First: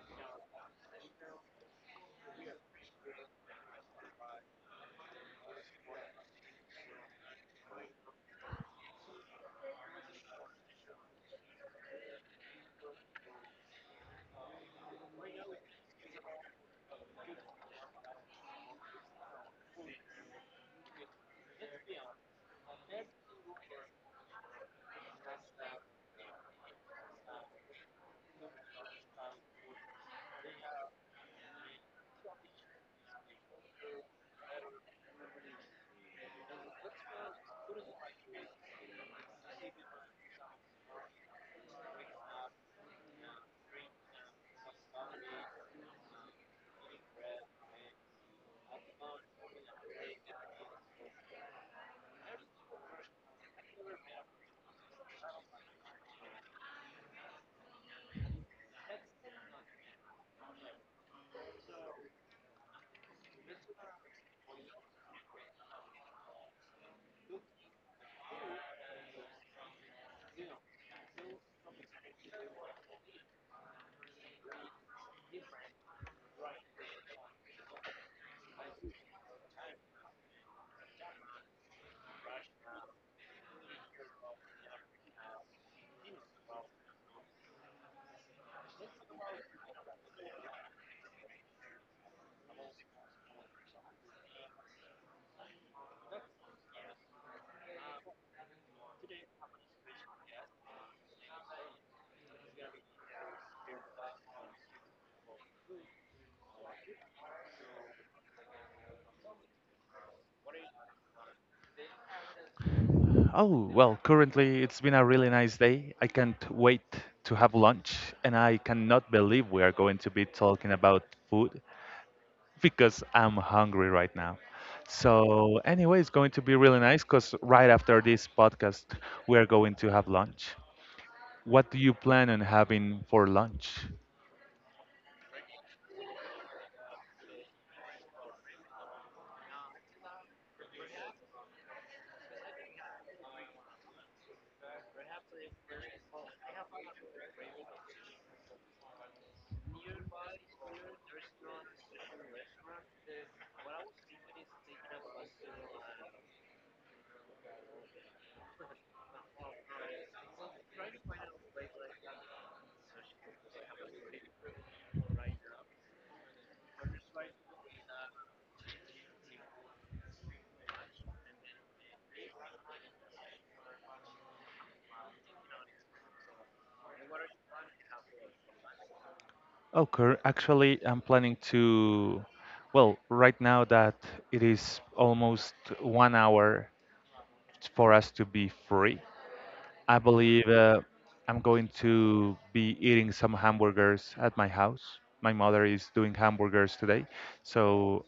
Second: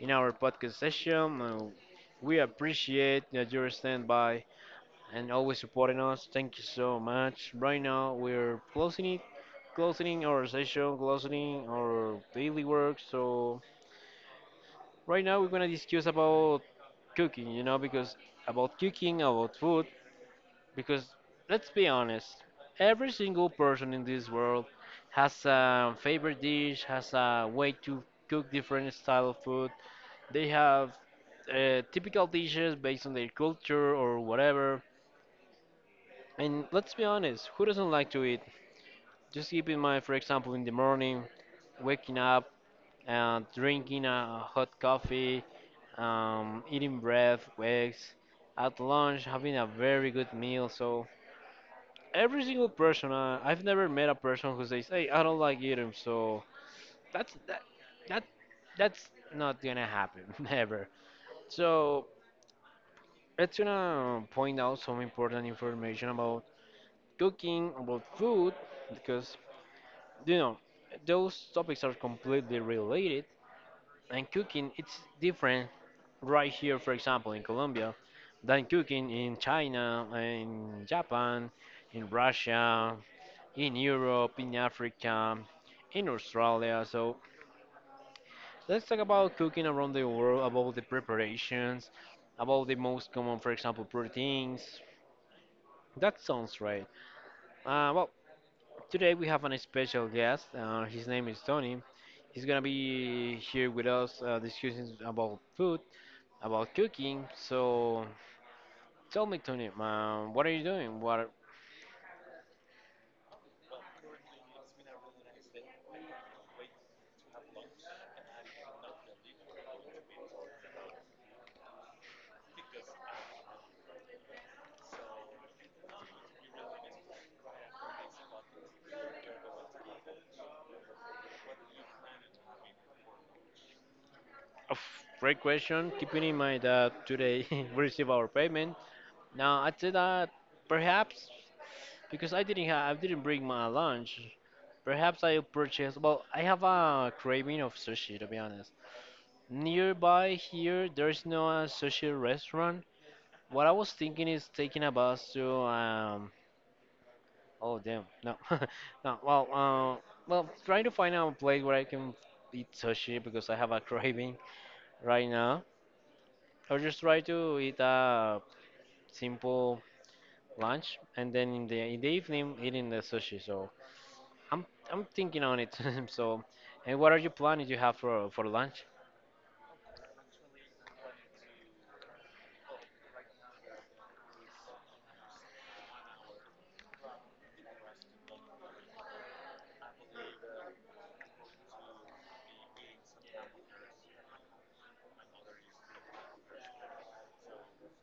in our podcast session. We appreciate that you're standing by and always supporting us. Thank you so much. Right now, we're closing it, closing our session, closing our daily work. So, right now, we're going to discuss about cooking, because about cooking, about food because let's be honest, every single person in this world has a favorite dish, has a way to cook different style of food. They have typical dishes based on their culture or whatever. And let's be honest, who doesn't like to eat? Just keep in mind, for example, in the morning, waking up and drinking a hot coffee, eating bread, eggs. At lunch, having a very good meal. So every single person I've never met a person who says, "Hey, I don't like eating," so that's that that that's not gonna happen never. So it's gonna point out some important information about cooking, about food, because you know those topics are completely related. And cooking, it's different right here, for example, in Colombia, than cooking in China, in Japan, in Russia, in Europe, in Africa, in Australia. So let's talk about cooking around the world, about the preparations, about the most common, for example, proteins. That sounds right. Uh, well, Today we have an special guest. His name is Tony. He's gonna be here with us discussing about food, about cooking. So tell me, Tony, what are you doing? What? Oh, well, currently it's been a really nice day. I can't wait to have lunch, and I cannot believe we are going to be talking about food because I'm hungry right now. So, anyway, it's going to be really nice because right after this podcast, we are going to have lunch. What do you plan on having for lunch? Great question. Keeping in mind that today we receive our payment, now I said that perhaps because I didn't bring my lunch. Perhaps I'll purchase. Well, I have a craving of sushi to be honest. Nearby here, there's no sushi restaurant. What I was thinking is taking a bus to Oh damn, no, no. Well, trying to find out a place where I can eat sushi because I have a craving right now. Or just try to eat a simple lunch and then in the evening eating the sushi. So I'm I'm thinking on it. So, and what are you planning you have for lunch? Actually, I'm planning to. Well, right now that it is almost 1 hour for us to be free, I believe I'm going to be eating some hamburgers at my house. My mother is doing hamburgers today, so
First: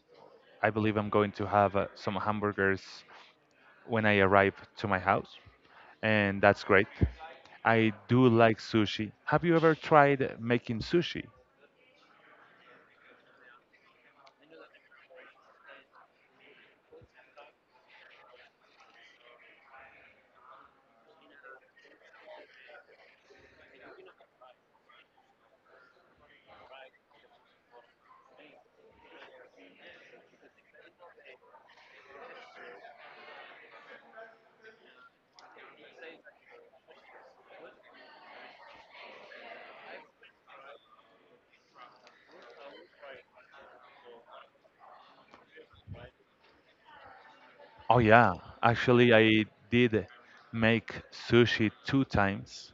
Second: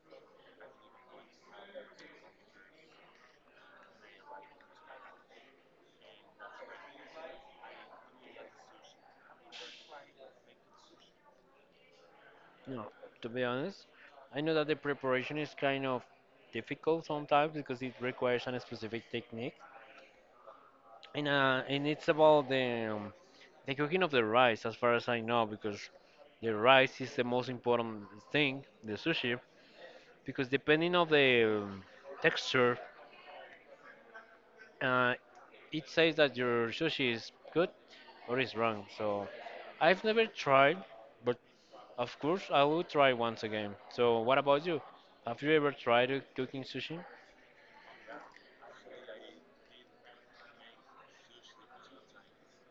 I believe I'm going to have some hamburgers when I arrive to my house, and that's great. I do like sushi. Have you ever tried making sushi? No, to be honest, I know that the preparation is kind of difficult sometimes because it requires a specific technique, and it's about the cooking of the rice, as far as I know, because the rice is the most important thing, the sushi, because depending of the texture, uh, it says that your sushi is good or is wrong. So, I've never tried, but of course, I will try once again. So, what about you? Have you ever tried cooking sushi? Oh yeah, actually I did make sushi 2 times.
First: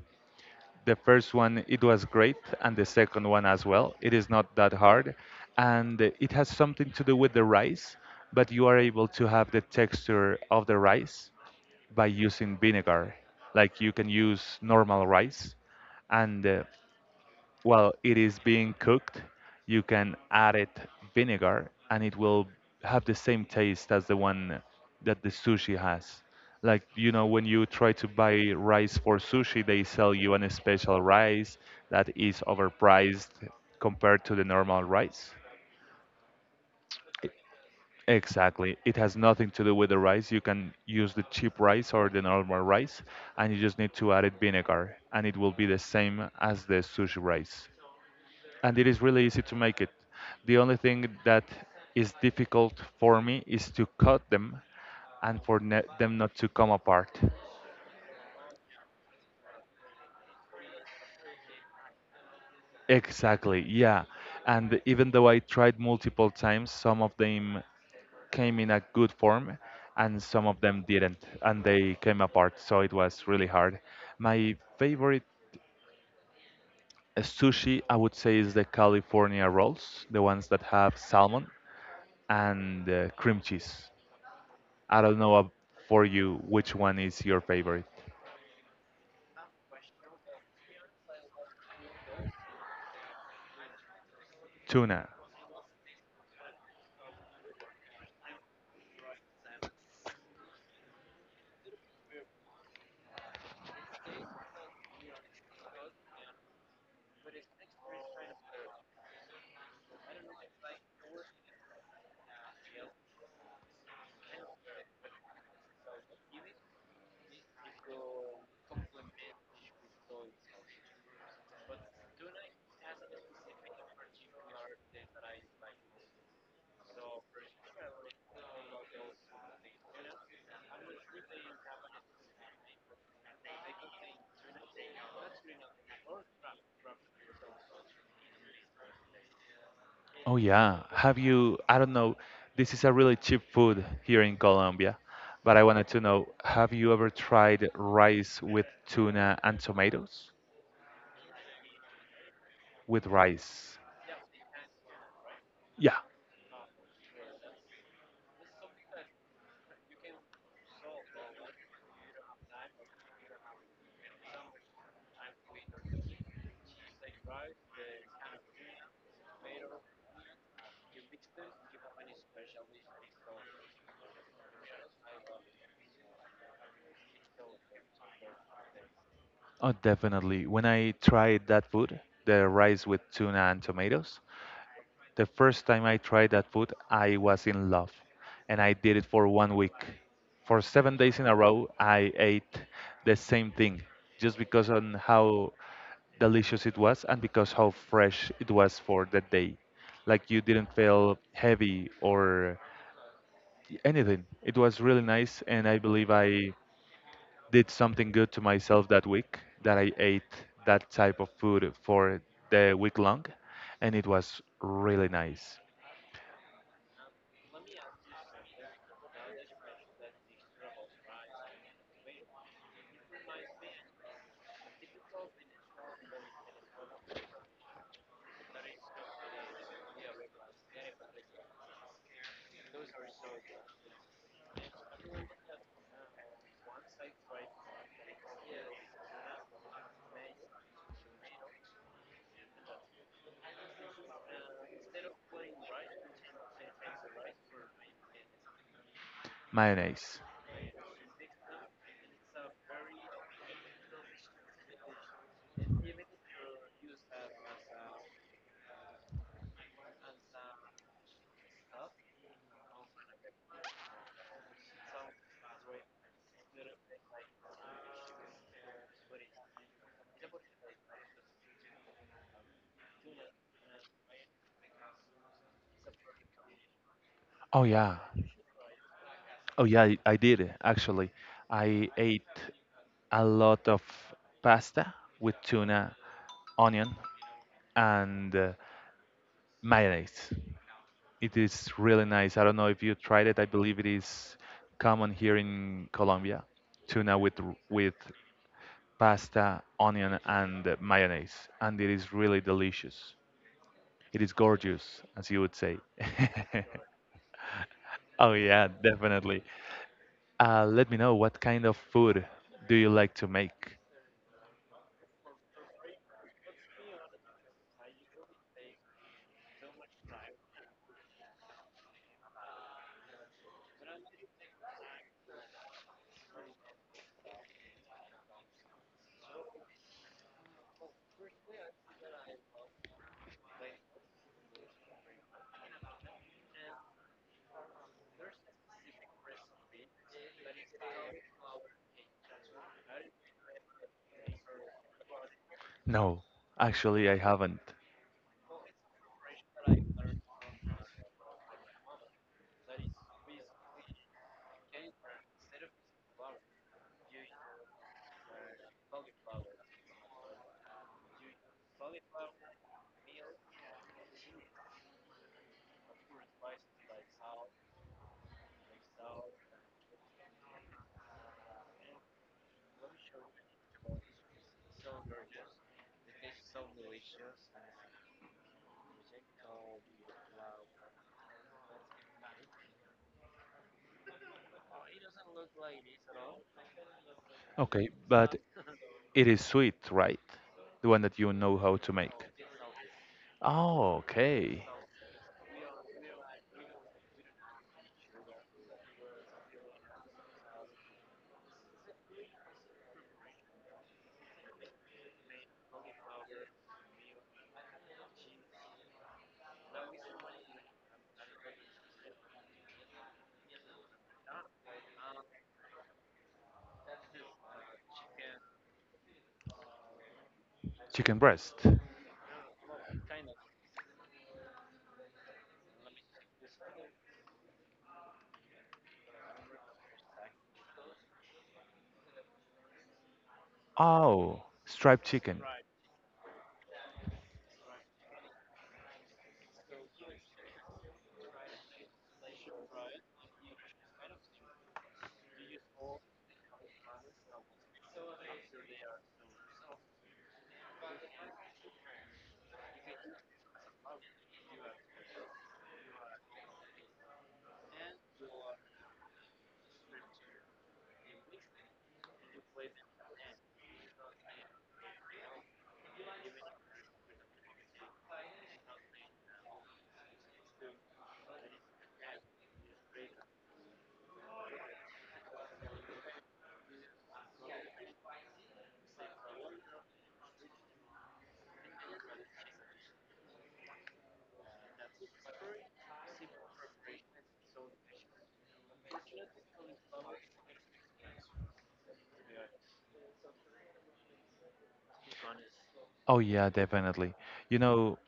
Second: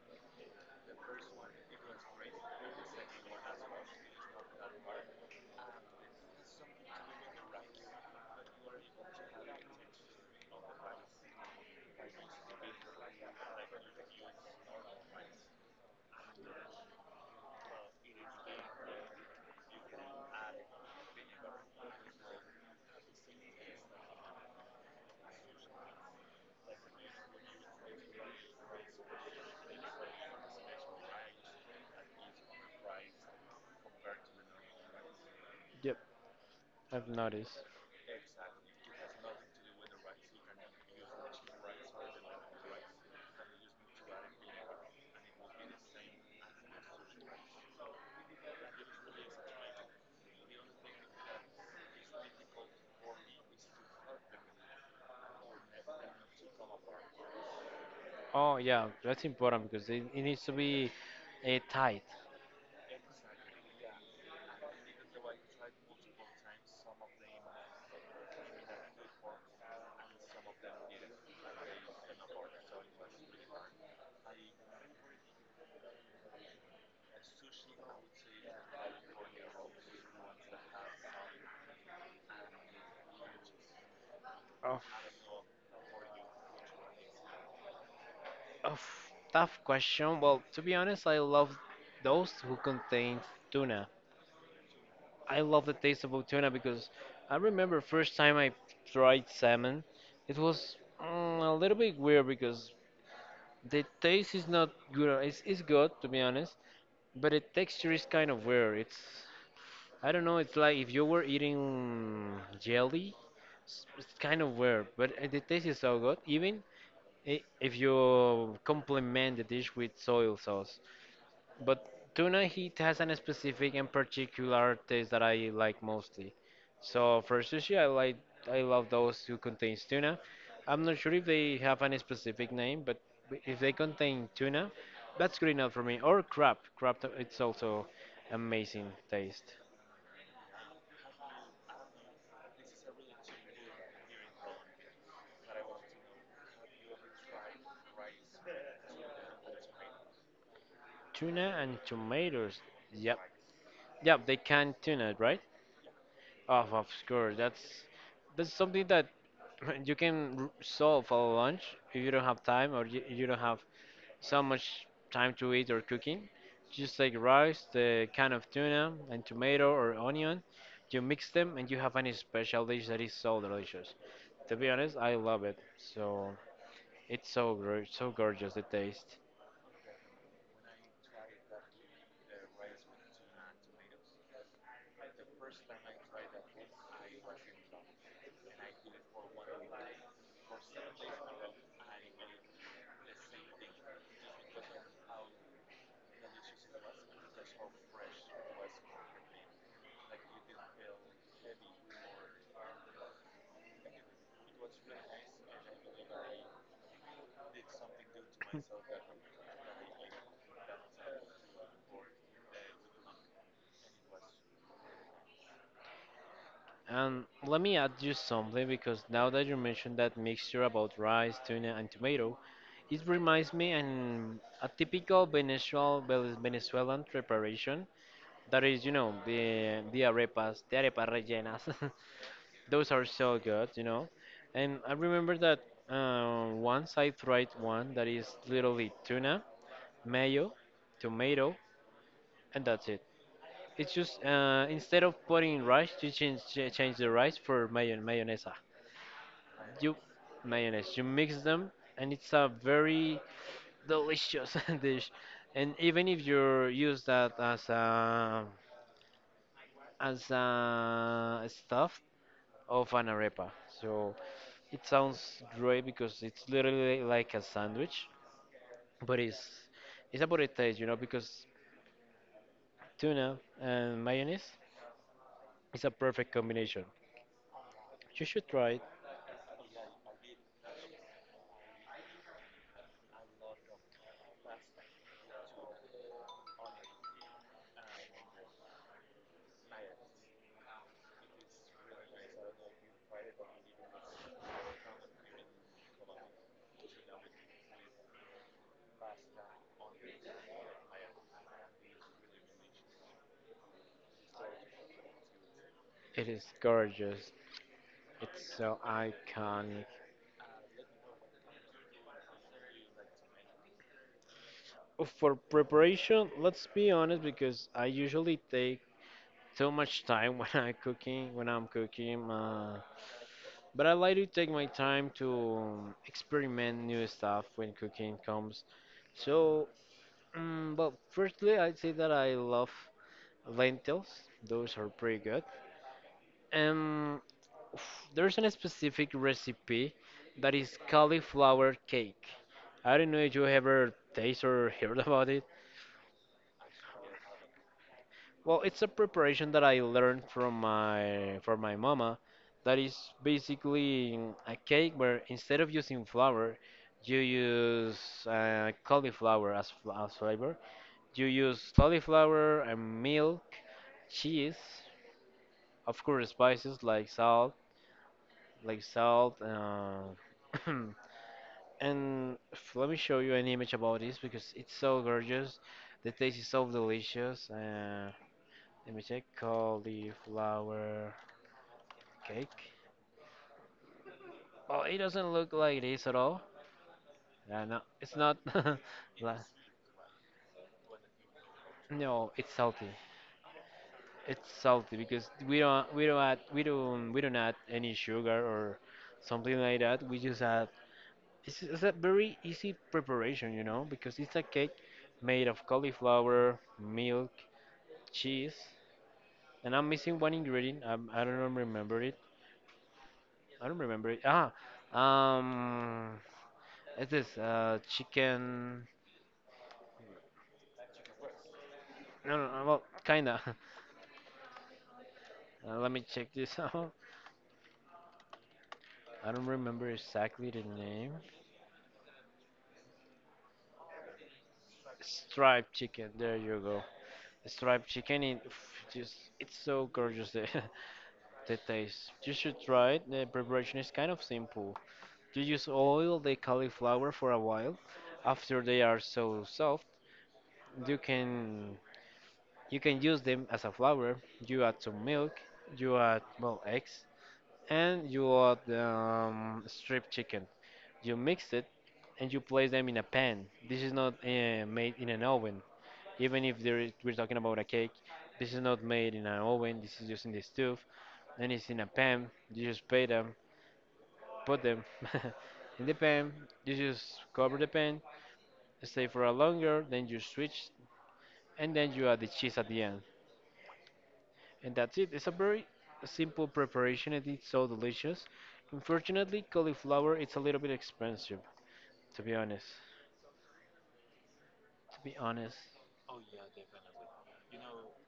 The first one, it was great, and the second one as well. It is not that hard, and it has something to do with the rice, but you are able to have the texture of the rice by using vinegar. Like you can use normal rice, and while it is being cooked, you can add it vinegar and it will have the same taste as the one that the sushi has. Like, you know, when you try to buy rice for sushi, they sell you an special rice that is overpriced compared to the normal rice. Yep. I've noticed. Exactly. It has nothing to do with the rice. You can use the cheap rice or the normal rice, and you just need to add it vinegar, and it will be the same as the sushi rice. And it is really easy to make it. The only thing that is difficult for me is to cut them and for them not to come apart. Oh, yeah, that's important because it needs to be tight. Exactly, yeah. And even though I tried multiple times, some of them came in a good form and some of them didn't, and they came apart, so it was really hard. My favorite sushi, I would say, is the California rolls, the ones that have salmon and cream cheese. Of, I don't know ab- For you, which one is your favorite? of Tough question. Well, to be honest, I love those who contain tuna. Tuna. I love the taste of tuna because I remember first time I tried salmon, it was a little bit weird because the taste is not good. It's good to be honest, but the texture is kind of weird. It's I don't know. It's like if you were eating jelly. It's kind of weird, but the taste is so good. Even if you complement the dish with soy sauce, but tuna heat has an specific and particular taste that I like mostly. So for sushi, I love those who contains tuna. I'm not sure if they have any specific name, but if they contain tuna, that's good enough for me. Or crab. Crab, it's also amazing taste. Oh yeah. Have you? I don't know. This is a really cheap food here in Colombia, but I wanted to know: have you ever tried rice with tuna and tomatoes? Tuna and tomatoes. With Yep. rice. Yep, they can tuna, right? Yeah. Oh, of course. That's something that you can solve for lunch if you don't have time or you don't have so much time to eat or cooking. Just like rice, the can of tuna, and tomato or onion, you mix them and you have any special dish that is so delicious. To be honest, I love it. So it's so gorgeous the taste. Oh, definitely. When I tried that food, the rice with tuna and tomatoes, the first time I tried that food, I was in love. And I did it for 1 week. For 7 days in a row, I ate the same thing just because on how delicious it was and because how fresh it was for that day. Like you didn't feel heavy or anything. It was really nice, and I believe I did something good to myself that week that I ate that type of food for the week long, and it was really nice. And let me add you something because now that you mentioned that mixture about rice, tuna, and tomato, it reminds me an a typical Venezuelan preparation that is, you know, the arepas, the arepas rellenas. Those are so good, you know. And I remember that once I tried one that is literally tuna, mayo, tomato, and that's it. It's just instead of putting rice, you change the rice for mayonnaise. You Mayonnaise. Mayonnaise. You mix them, and it's a very delicious dish. And even if you use that as a stuff of an arepa, so. It sounds great because it's literally like a sandwich, but it's about the taste, you know, because tuna and mayonnaise is a perfect combination. Oh yeah. You should try it. Oh yeah, I did actually. I ate a lot of pasta with tuna, onion, and mayonnaise. It is really nice. I don't know if you tried it. I believe it is common here in Colombia. Tuna with pasta, onion, and mayonnaise, and it is really delicious. It is gorgeous, as you would say. It is gorgeous. Oh It's yeah, so definitely. iconic. Let me know, what kind of food do you like to make? Oh, for preparation, let's be honest, because I usually take too much time when I'm cooking. But I like to take my time to experiment new stuff when cooking comes. So well, firstly, I'd say that I love lentils. Those are pretty good. Um, there's a specific recipe that is cauliflower cake. I don't know if you ever taste or heard about it. No, actually I haven't. Well, it's a preparation that I learned from my mama. That is basically a cake where instead of using flour, you use cauliflower as flavor. You use cauliflower and milk, cheese. Of course, spices like salt, like salt. Uh, and let me show you an image about this because it's so gorgeous. The taste is so delicious. Let me check. Cauliflower cake. Well, it doesn't look like this at all. No, Okay, it's but not. it la- is sweet, right? The one that you know how to make. no, it's salty. Oh, It's okay. salty because we don't add any sugar or something like that. We just add it's a very easy preparation, you know, because it's a cake made of cauliflower, milk, cheese, and I'm missing one ingredient. I do not remember it. I don't remember it. Um, it's this chicken. Chicken breast. No, well, kinda. Let me check this out. I don't remember exactly the name. Oh, striped chicken. Striped chicken. There you go. Striped chicken. It just it's so gorgeous the taste. You should try it. The preparation is kind of simple. You just oil the cauliflower for a while. After they are so soft, you can you can use them as a flour. You add some milk, you add well eggs, and you add strip chicken. You mix it, and you place them in a pan. This is not made in an oven. Even if there is, we're talking about a cake, this is not made in an oven. This is just in the stove, and it's in a pan. You just pay them, put them in the pan. You just cover the pan stay for a longer, then you switch, and then you add the cheese at the end. And that's it. It's a very simple preparation and it's so delicious. Unfortunately, cauliflower it's a little bit expensive, to be honest. To be honest, Oh yeah, definitely. You know,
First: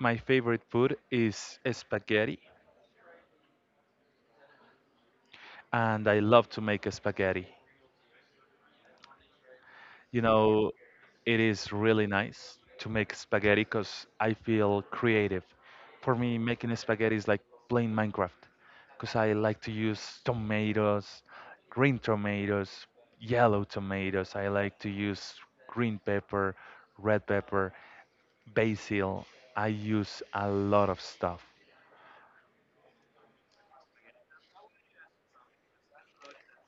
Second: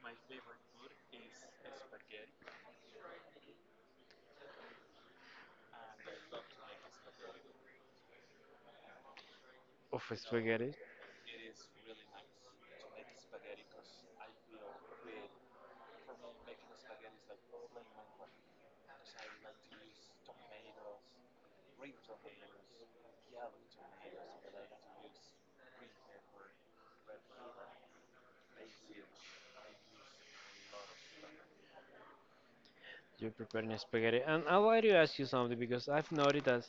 my favorite food is spaghetti, and I love to make spaghetti. of You know, spaghetti, it is really nice to make spaghetti because I feel creative. For me, making spaghetti is like playing Minecraft because I like to use tomatoes, green tomatoes, yellow tomatoes. I like to use green pepper, red pepper, basil. I use a lot of stuff, you're preparing spaghetti. And I'd like to ask you something because I've noticed that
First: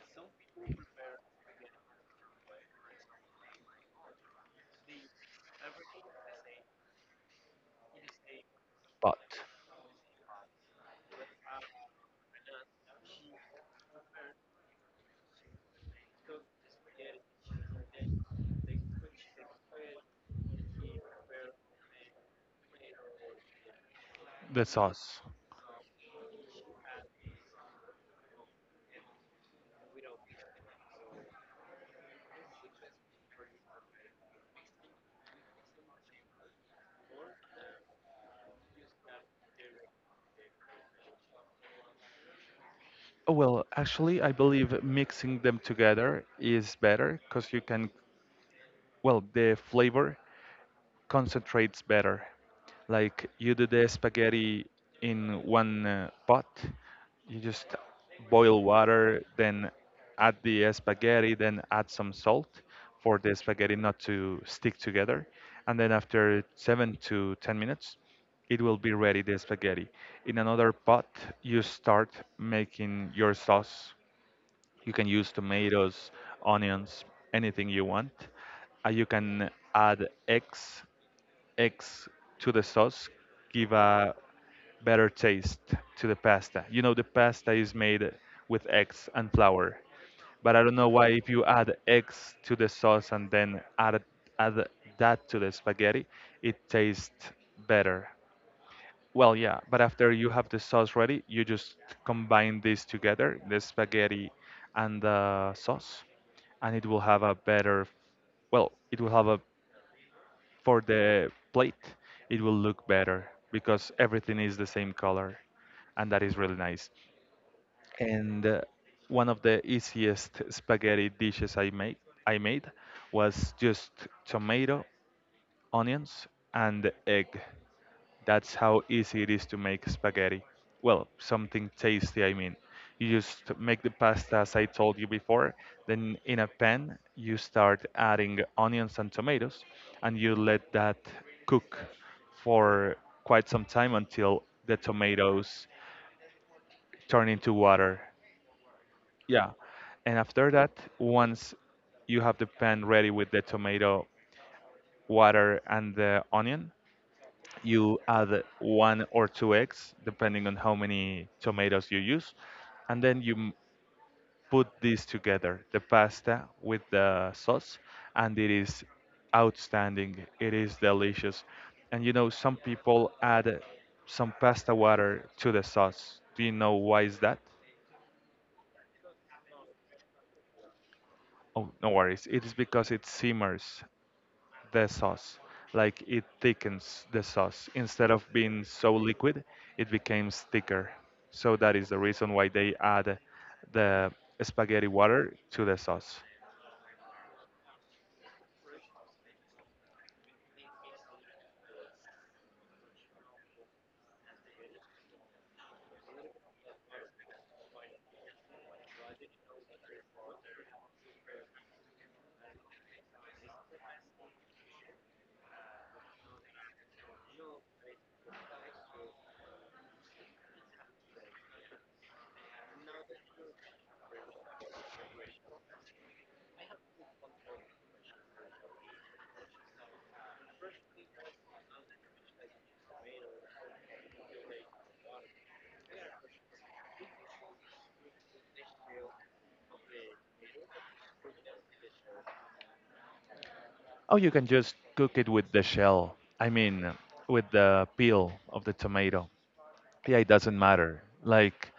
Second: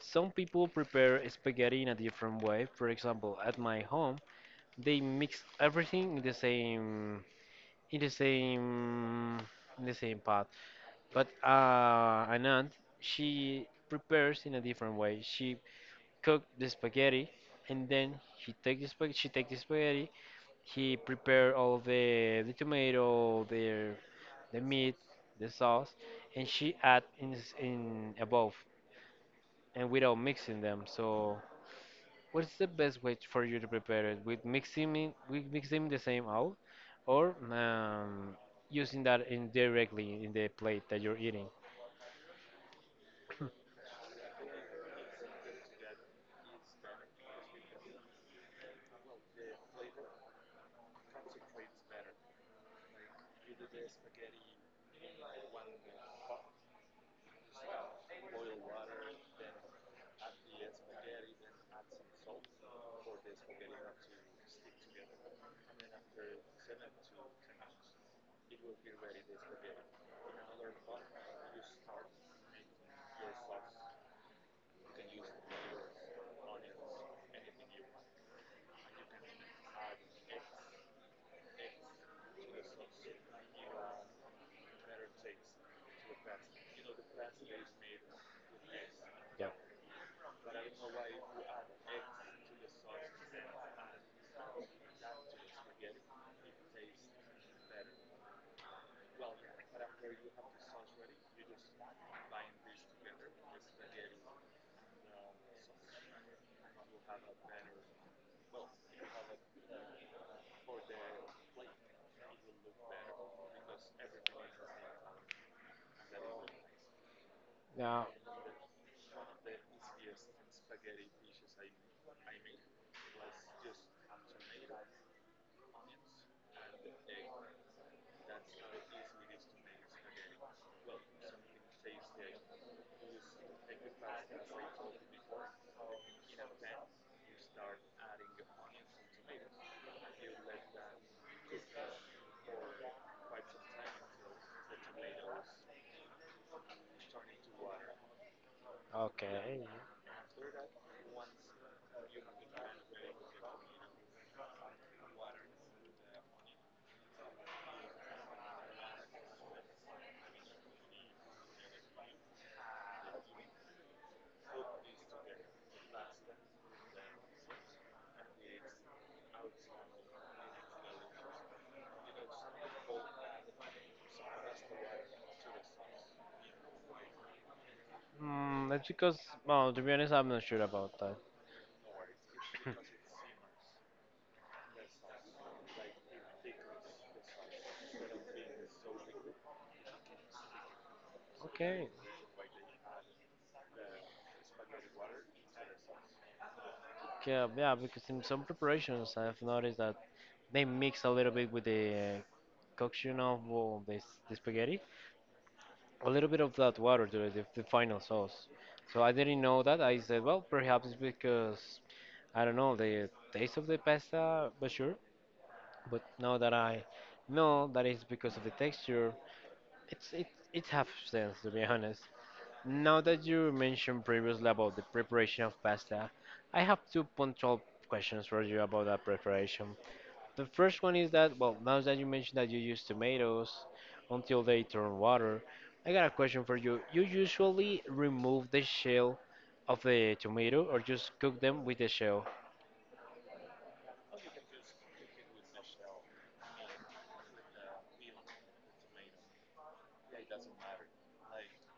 some people prepare spaghetti in a different way. For example, at my home, they mix everything in the same in the but same in the same pot. But an aunt, she prepares in a different way. She cooked the spaghetti, and then he take the spag- she take the spaghetti. He prepare all the tomato, the the meat, sauce. the sauce, and she add in above and without mixing them. So what's the best way for you to prepare it? With mixing it, with mixing the same out, or using that indirectly in the plate that you're eating? Oh, well, actually, I believe mixing them together is better because you can, well, the flavor concentrates better. Like you do the spaghetti in one pot, you just boil water, then add the spaghetti, then add some salt for the spaghetti not to stick together. And then after seven to 10 minutes, it will be ready, the spaghetti. In another pot, you start making your sauce. You can use tomatoes, onions, anything you want. You can add eggs to the sauce, give a better taste to the pasta. You know, the pasta is made with eggs and flour, but I don't know why if you add eggs to the sauce and then add that to the spaghetti, it tastes better. Well, yeah, but after you have the sauce ready, you just combine this together, the spaghetti and the sauce, and it will have a better, well, it will have a, for the plate, it will look better because everything is the same color, and that is really nice. Yeah, And one of the easiest spaghetti dishes I made was just tomato, onions, and egg. That's how easy it is to make spaghetti. Well, something tasty, I mean. You just make the pasta as I told you before. Then, in a pan, you start adding onions and tomatoes, and you let that cook for quite some time until the tomatoes turn into water. Yeah. okay. And after that, once you have the pan ready with the tomato, water, and the onion, you add one or two eggs, depending on how many tomatoes you use, and then put this together, the pasta with the sauce, and it is outstanding. It is delicious. And you know, some people add some pasta water to the sauce. Do you know why is that? Mm, that's because, well, to be honest, I'm not sure about that. Oh, no worries. It is because it simmers the sauce. Like it thickens the sauce. Instead of being so liquid, it becomes thicker. So that Okay. is the reason why they add the spaghetti water to the sauce. Yeah, yeah, because in some preparations, I've noticed that they mix a little bit with the coction of the spaghetti, a little bit of that water to the final sauce. So I didn't know that. I said, well, perhaps it's because, I don't know, the taste of the pasta, but sure. But now that I know that it's because of the texture, it's it it half sense to be honest. Now that you mentioned previously about the preparation of pasta, I have two punctual questions for you about that preparation. The first one is that, well, now that you mentioned that you use tomatoes until they turn water, I got a question for you. You usually remove the shell of the tomato or just cook them with the shell? Oh, you can just cook it with the shell. I mean, with the peel of the tomato. Yeah, it doesn't matter. Like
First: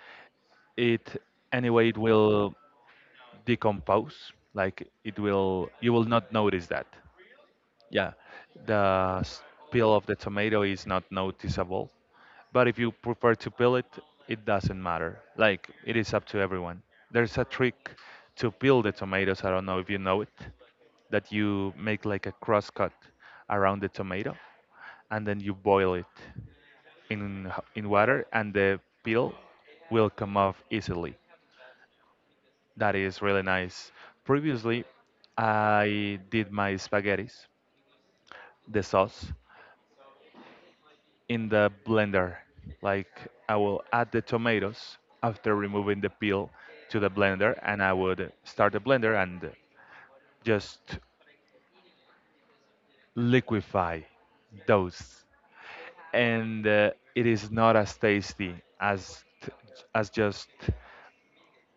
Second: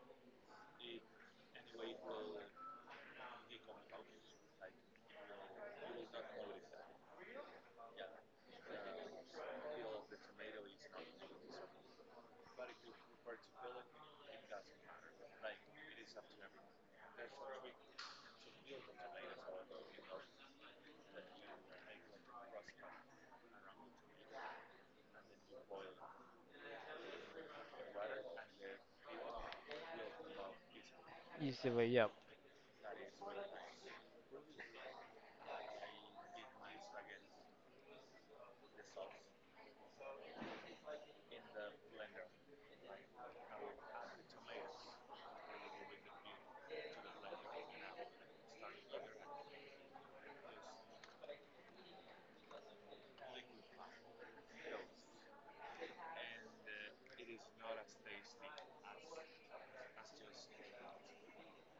it anyway, it will decompose. Like it will, you will not notice that. Yeah, the s- peel of the tomato is not noticeable, but if you prefer to peel it, it doesn't matter. Like it is up to everyone. There's a trick to peel the tomatoes. I don't know if you know it, that you make like a cross cut around the tomato and then you boil it in water and the peel will come off easily. Easily, yeah. That is really nice. Previously, I did my spaghettis, the sauce, in the blender. Like I will add the tomatoes after removing the peel to the blender, and I would start the blender and just liquefy those. And it is not as tasty as t- as just,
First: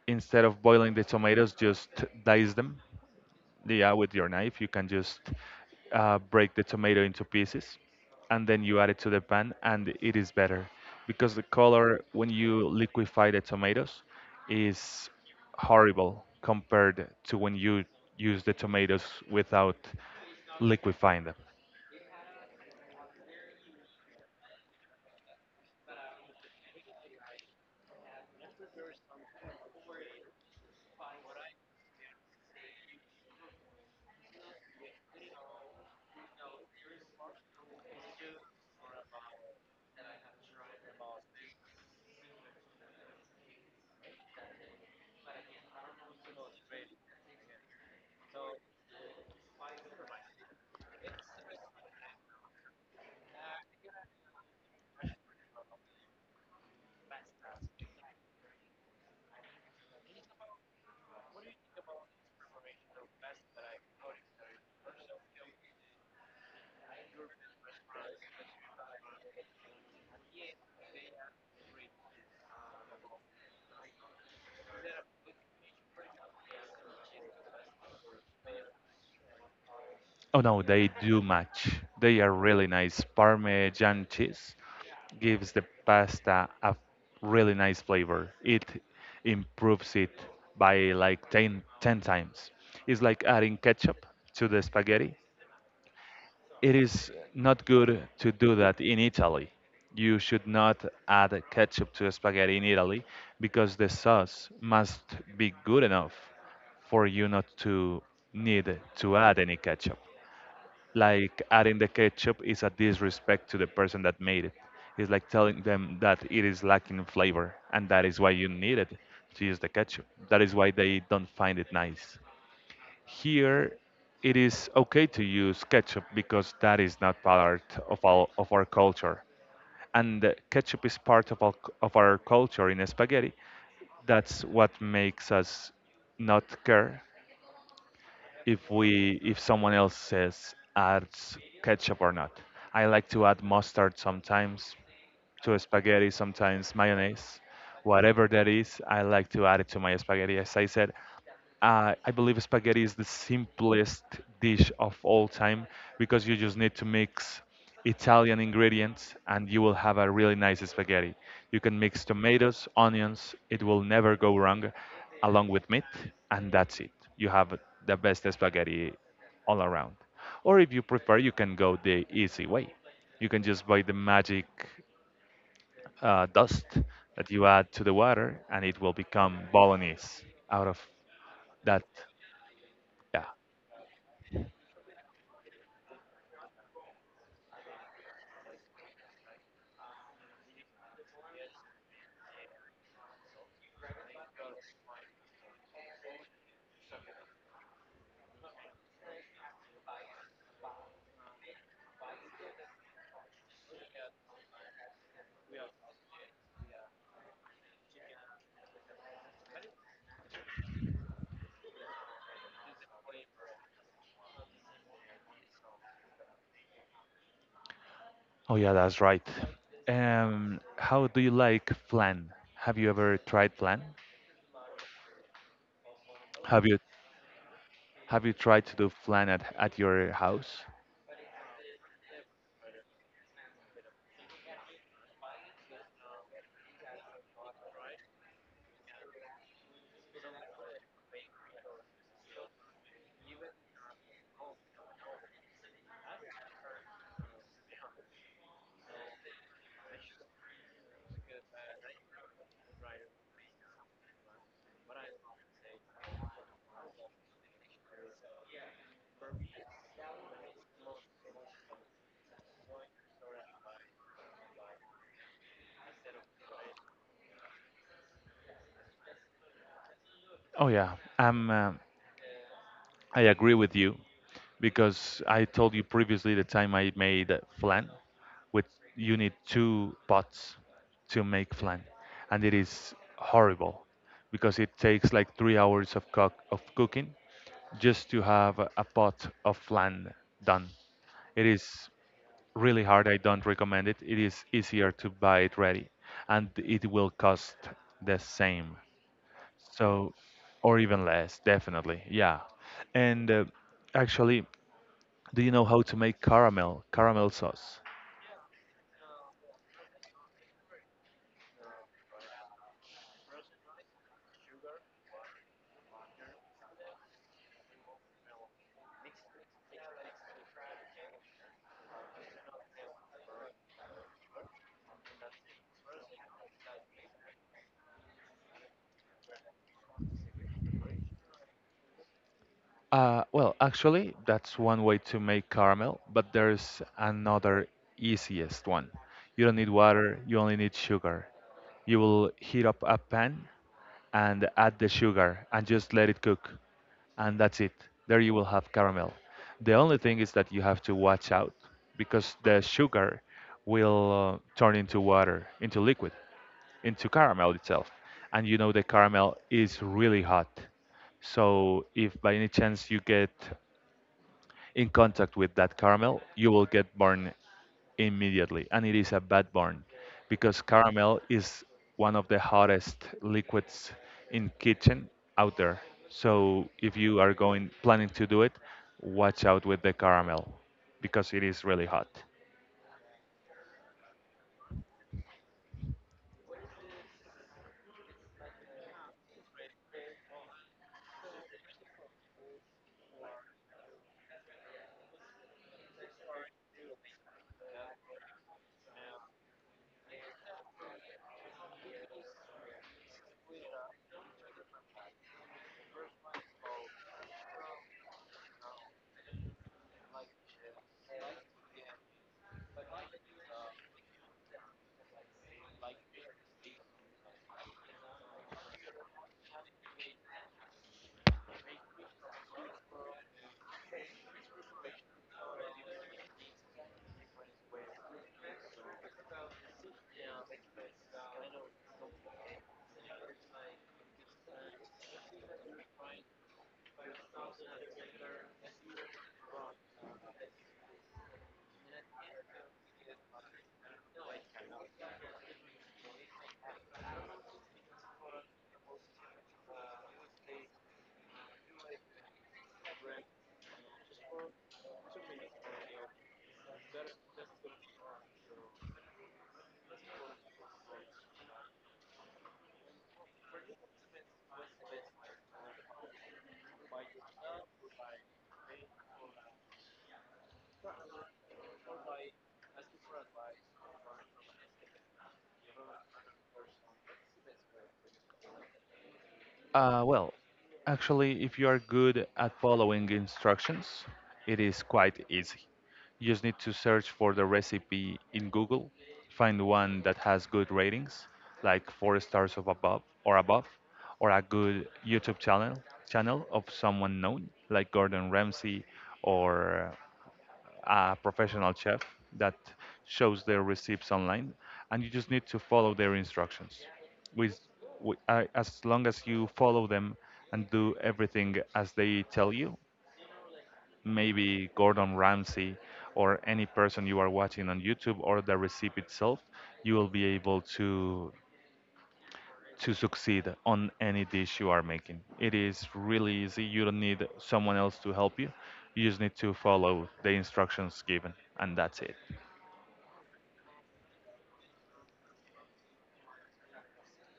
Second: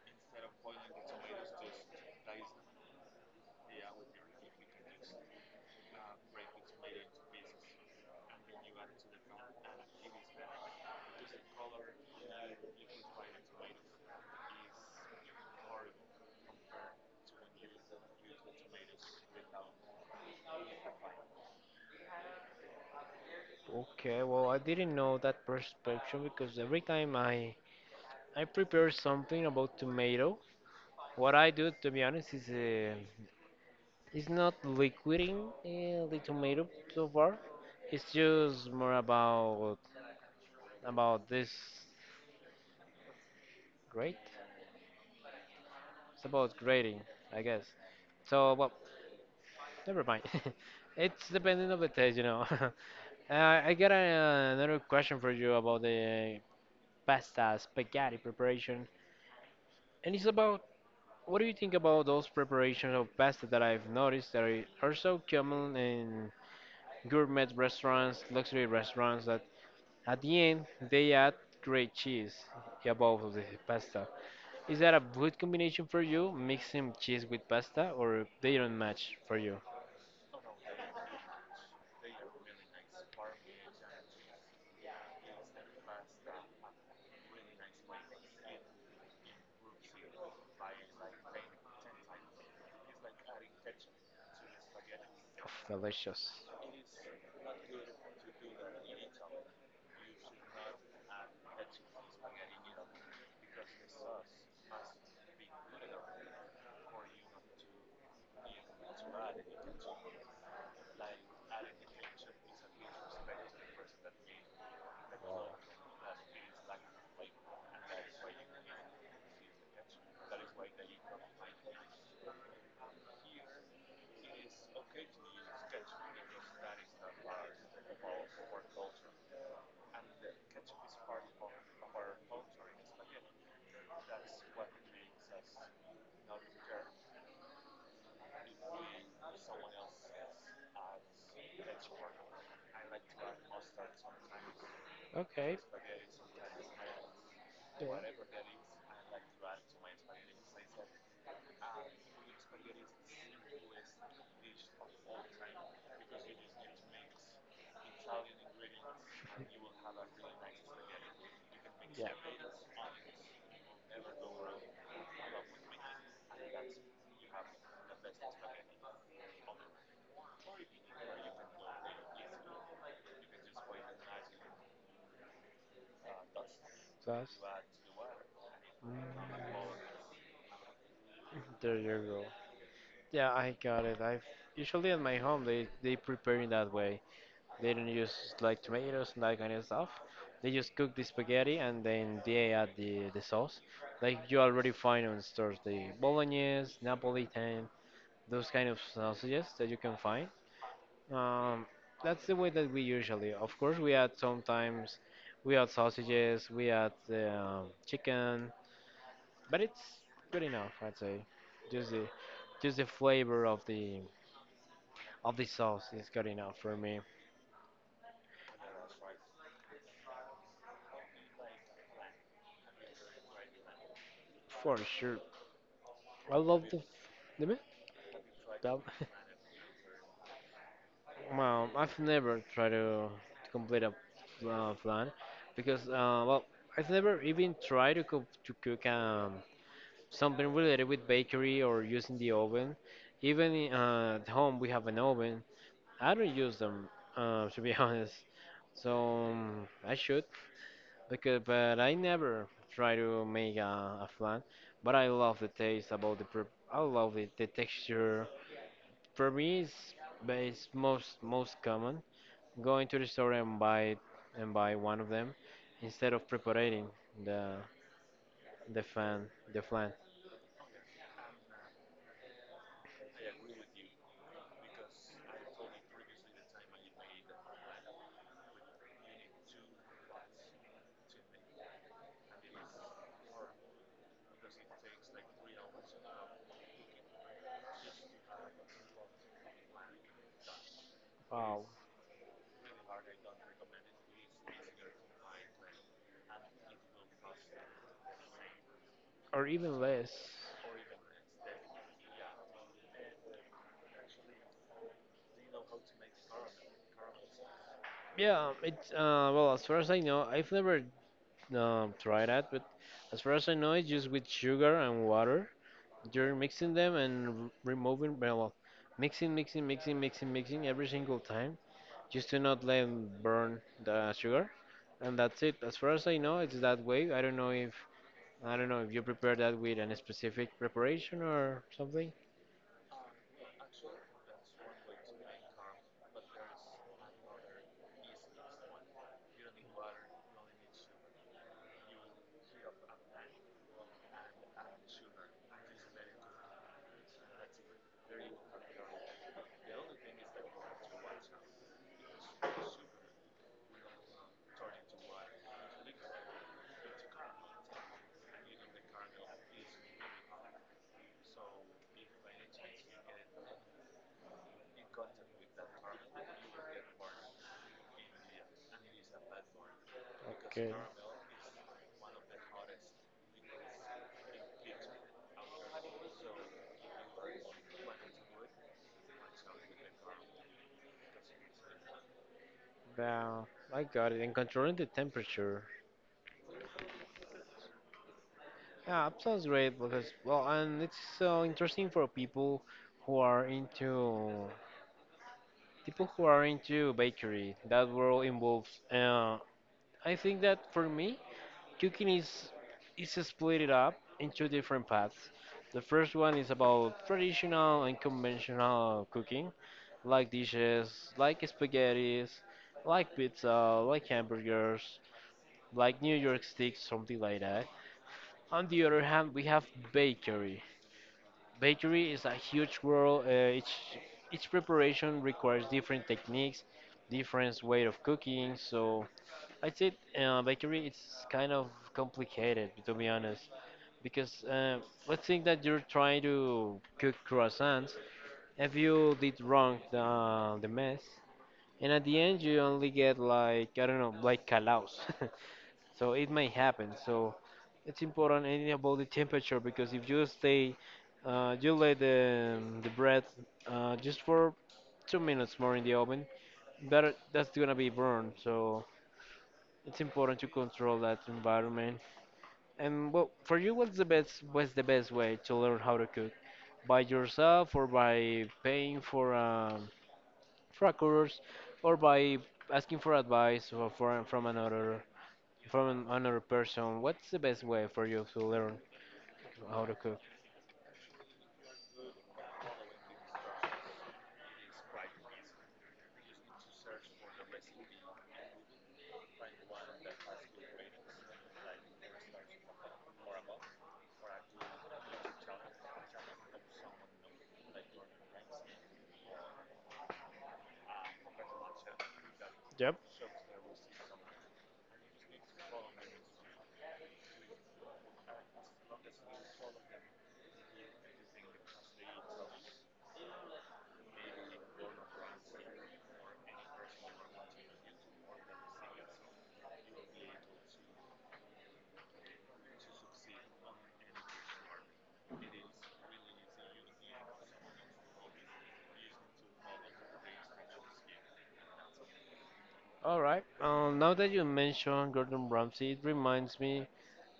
instead of boiling the tomatoes, just dice them. Yeah, with your knife, you can just break the tomato into pieces and then you add it to the pan, and it is better because the color when you liquefy the tomatoes is horrible compared to when you use the tomatoes without liquefying them. Okay, well, I didn't know that perspective because every time I prepare something about tomato, what I do, to be honest, is uh, it's not liquiding the tomato so far. It's just more about this grade. It's about grading, I guess. So well, never mind. It's depending on the taste, you know. I got another question for you about the pasta spaghetti preparation, and it's about what do you think about those preparations of pasta that I've noticed that are so common in gourmet restaurants, luxury restaurants that at the end, they add great cheese above the pasta. Is that a good combination for you, mixing cheese with pasta, or they don't match for you? Oh no, they do match. They are really nice. Parmesan cheese gives the pasta a really nice flavor. It improves it by like 10, 10 times. It's like adding ketchup to the spaghetti. Oof, delicious. It is not good to do that in Italy. You should not add ketchup to spaghetti in Italy because the sauce must be good enough for you not to need to add any ketchup, like adding the ketchup is a disrespect to the person that made it. It's like telling them that it is lacking flavor and that is why you need it to use the ketchup. That is why they don't find it nice. Here, it is okay to use ketchup because that is not part of our culture. And ketchup is part of our culture in spaghetti. That's what makes us not care if we, if someone else says, adds ketchup or not. I like to add mustard sometimes, Okay, to spaghetti, sometimes mayonnaise, whatever. whatever that is. I like to add it to my spaghetti. As I said, I believe spaghetti is the simplest dish of all time because you just need to mix Italian ingredients and you will have a really nice spaghetti. You can mix Yeah, tomatoes, onions, it will never go wrong, along with meat, and that's it. You have the best spaghetti all around. Or if you prefer, you can go the easy way. You can just buy the magic dust that sauce. you add to the water, and it will Mm, become bolognese out of there that. you go. Yeah. Yeah, I got it. I've usually at my home they prepare in that way. They don't use like tomatoes and that kind of stuff. They just cook the spaghetti and then they add the sauce. Like you already find on stores the bolognese, napolitan, those kind of sausages that you can find. Um, that's the way that we usually. Of course, we add sometimes we add sausages, we add chicken, but it's good enough, I'd say. Just the just the flavor of the sauce is good enough for me, Oh, yeah, that's right. How do you like flan? Have you ever tried flan? for sure. I love Have you the have you tried to that, do flan at your house? well, I've never tried to complete a plan because, well, I've never even tried to cook something related with bakery or using the oven. Even at home, we have an oven. I don't use them, to be honest. So I should, because but I never try to make a flan. But I love the taste about the prep. I love it, the texture. For me, it's most common, going to the store and buy one of them instead of preparing the the fan the flan. Oh yeah, I agree with you. Because I told you previously the time I made flan with, you need two pots to make flan, and it is horrible because it takes like 3 hours of cooking just to have a pot of flan done. It is Wow, really hard. I don't recommend it. It is easier to buy it ready, and it will cost the same. or even less. So or even less, definitely. Yeah. And actually, do you know how to make caramel sauce? Yeah, it's well, as far as I know, I've never tried that, but as far as I know, it's just with sugar and water. You're mixing them and removing, well, mixing mixing every single time just to not let burn the sugar, and that's it. As far as I know, it's that way. I don't know if I don't know if you prepare that with a specific preparation or something. Well, actually, that's one way to make caramel, but there's another easiest one. You don't need water, you only need sugar. You will heat up a pan and add the sugar and just let it cook. And that's it. There you will have caramel. The only thing is that you have to watch out because the sugar will turn into water, into liquid, into caramel itself. And you know the caramel is really hot. So if by any chance you get in contact with that caramel, you will get burned immediately. And it is a bad burn because Okay. caramel is one of the hottest liquids in kitchen out there. So if you are going planning to do it, watch out with the caramel because it is really hot. Wow, I got it. And controlling the temperature. Yeah, that sounds great because well, and it's so interesting for people who are into people who are into bakery. That world involves. I think that for me, cooking is split it up into different paths. The first one is about traditional and conventional cooking, like dishes, like spaghettis, like pizza, like hamburgers, like New York sticks, something like that. On the other hand, we have bakery. Bakery is a huge world. Each preparation requires different techniques, different way of cooking. So I'd say bakery it's kind of complicated, to be honest, because let's think that you're trying to cook croissants. If you did wrong the mess, and at the end you only get like I don't know, like calaos. So it may happen. So it's important and about the temperature because if you stay, you let the bread just for 2 minutes more in the oven, that's gonna be burned. So it's important to control that environment. And well, for you, what's the best way to learn how to cook? By yourself or by paying for a trackers or by asking for advice or from another from another person, what's the best way for you to learn how to cook? Well, actually, if you are good at following instructions, it is quite easy. You just need to search for the recipe in Google, find one that has good ratings, like 4 stars of above or above, or a good YouTube channel of someone known, like Gordon Ramsay or a professional chef that Yep. shows their recipes online, and you just need to follow their instructions. With, with as long as you follow them and do everything as they tell you, maybe Gordon Ramsay or any person you are watching on YouTube or the recipe itself, you will be able to succeed on any dish you are making. It is really easy. You don't need someone else to help you. You just need to follow the instructions given, and that's it. All right, now that you mentioned Gordon Ramsay, it reminds me,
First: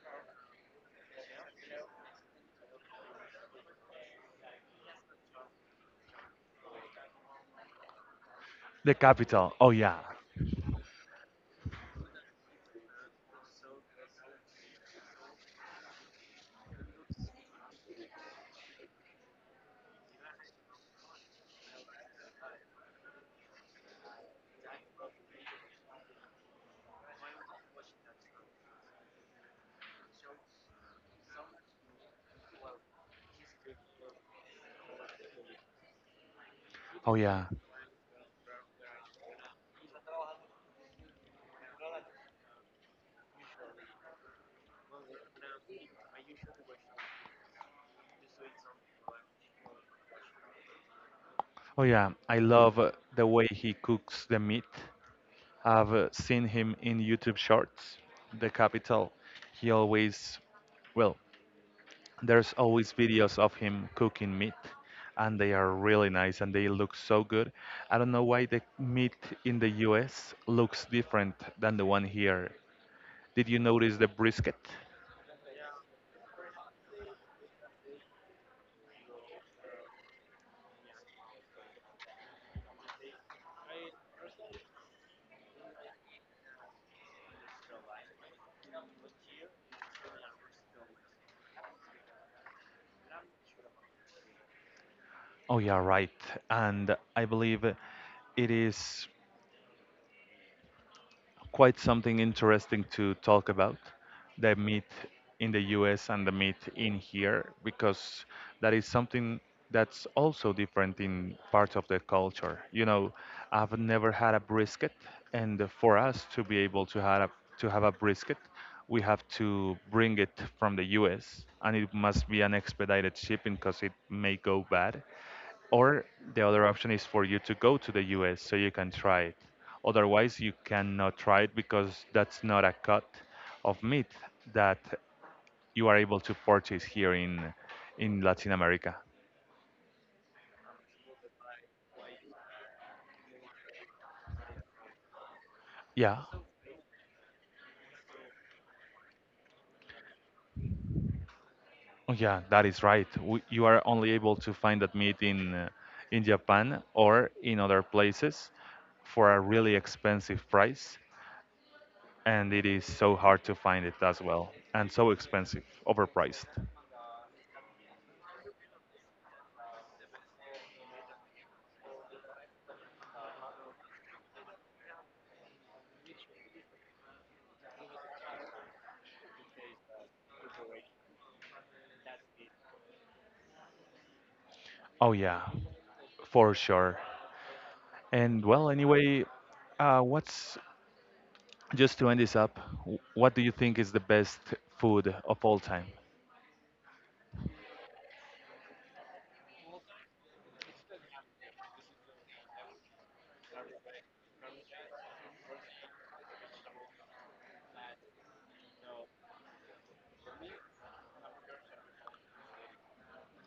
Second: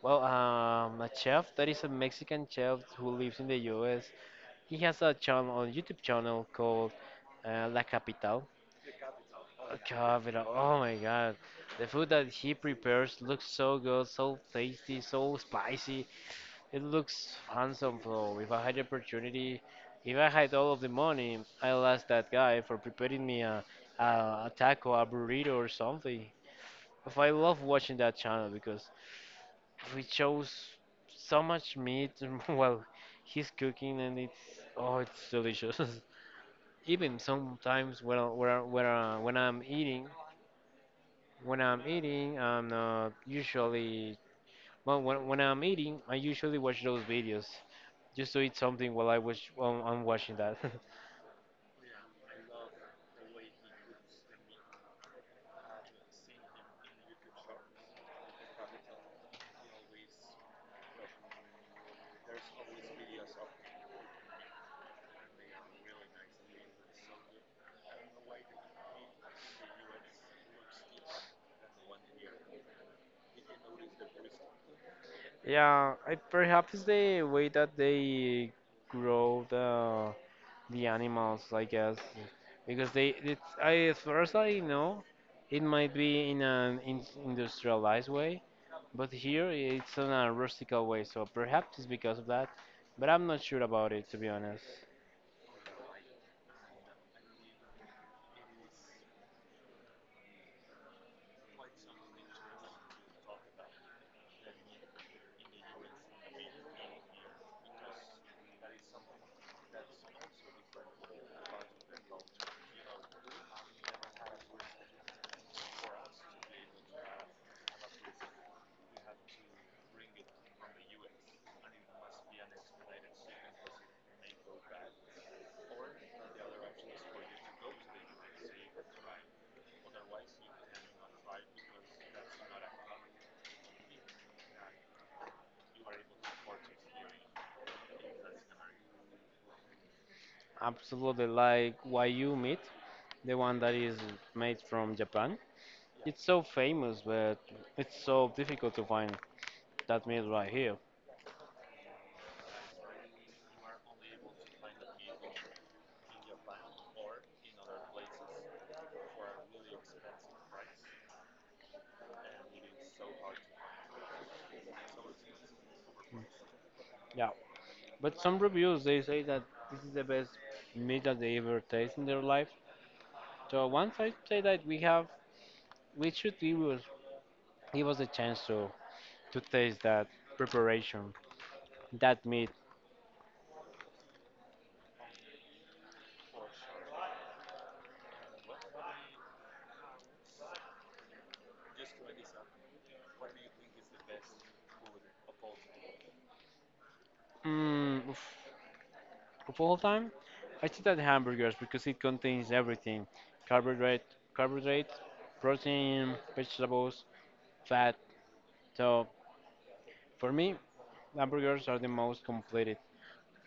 well, a chef that is a Mexican chef who lives in the US. He has a channel on YouTube channel called La Capital. The capital. Oh yeah. Capital, oh my god, the food that he prepares looks so good, so tasty, so spicy. It looks handsome, bro. If I had the opportunity, if I had all of the money, I'll ask that guy for preparing me a taco, a burrito, or something. If I love watching that channel because we chose so much meat while he's cooking, and it's oh, it's delicious. Oh Even yeah. sometimes when I'm eating, I'm not usually. Well, when I'm eating, I usually watch those videos just to eat something while I'm watching that. Oh yeah. I love the way he cooks the meat. I've seen him in YouTube shorts. The capital. He always, well, there's always videos of him cooking meat, and they are really nice and they look so good. I don't know why the meat in the US looks different than the one here. Did you notice the brisket? Yeah, I, perhaps the way that they grow the animals, I guess, because they it's, I, as far as I know, it might be in an in industrialized way, but here it's in a rustical way. So perhaps it's because of that, but I'm not sure about it, to be honest. Oh yeah, right. And I believe it is quite something interesting to talk about the meat in the US and the meat in here because that is something that's also different in parts of the culture. You know, I've never had a brisket, and for us to be able to have to have a brisket, we have to bring it from the US and it must be an expedited shipping because it may go bad, or the other option is for you to go to the US so you can try it. Otherwise, you cannot try it because that's not a cut of meat that you are able to purchase here in Latin America. Absolutely, like Wagyu meat, the one that is made from Japan. Yeah, It's so famous, but it's so difficult to find that meat right here. oh yeah, that is right. W you are only able to find that meat in Japan or in other places for a really expensive price, and it is so hard to find it as well, and so expensive, overpriced. Yeah. But some reviews they say that this is the best meat that they ever taste in their life. So once I say that we have, we should give us a chance to taste that preparation, that meat. Oh yeah, for sure. And well, anyway, what's just to end this up? W- what do you think is the best food of all time? Mm, oof. Of all time, I think that hamburgers, because it contains everything: carbohydrate, carbohydrate, protein, vegetables, fat. So for me, hamburgers are the most completed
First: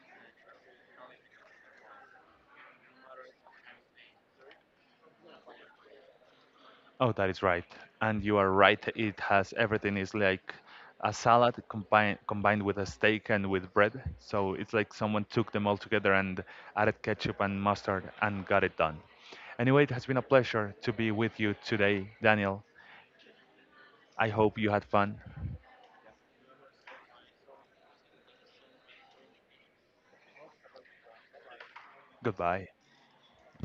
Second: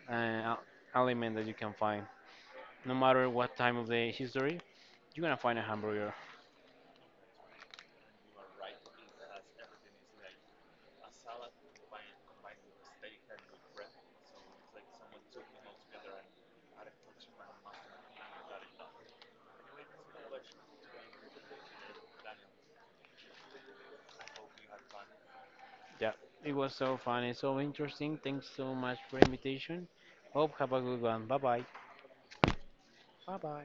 uh, aliment that you can find. No matter what time of the history, you're gonna find a hamburger. Oh, that is right, and you are right. It has everything. It's like a salad combined with a steak and with bread. So it's like someone took them all together and added ketchup and mustard and got it done. Anyway, it has been a pleasure to be with you today, Daniel. I hope you had fun. Yeah, it was so fun and so interesting. Thanks so much for invitation. Hope have a good one. Bye bye. Goodbye. Bye bye.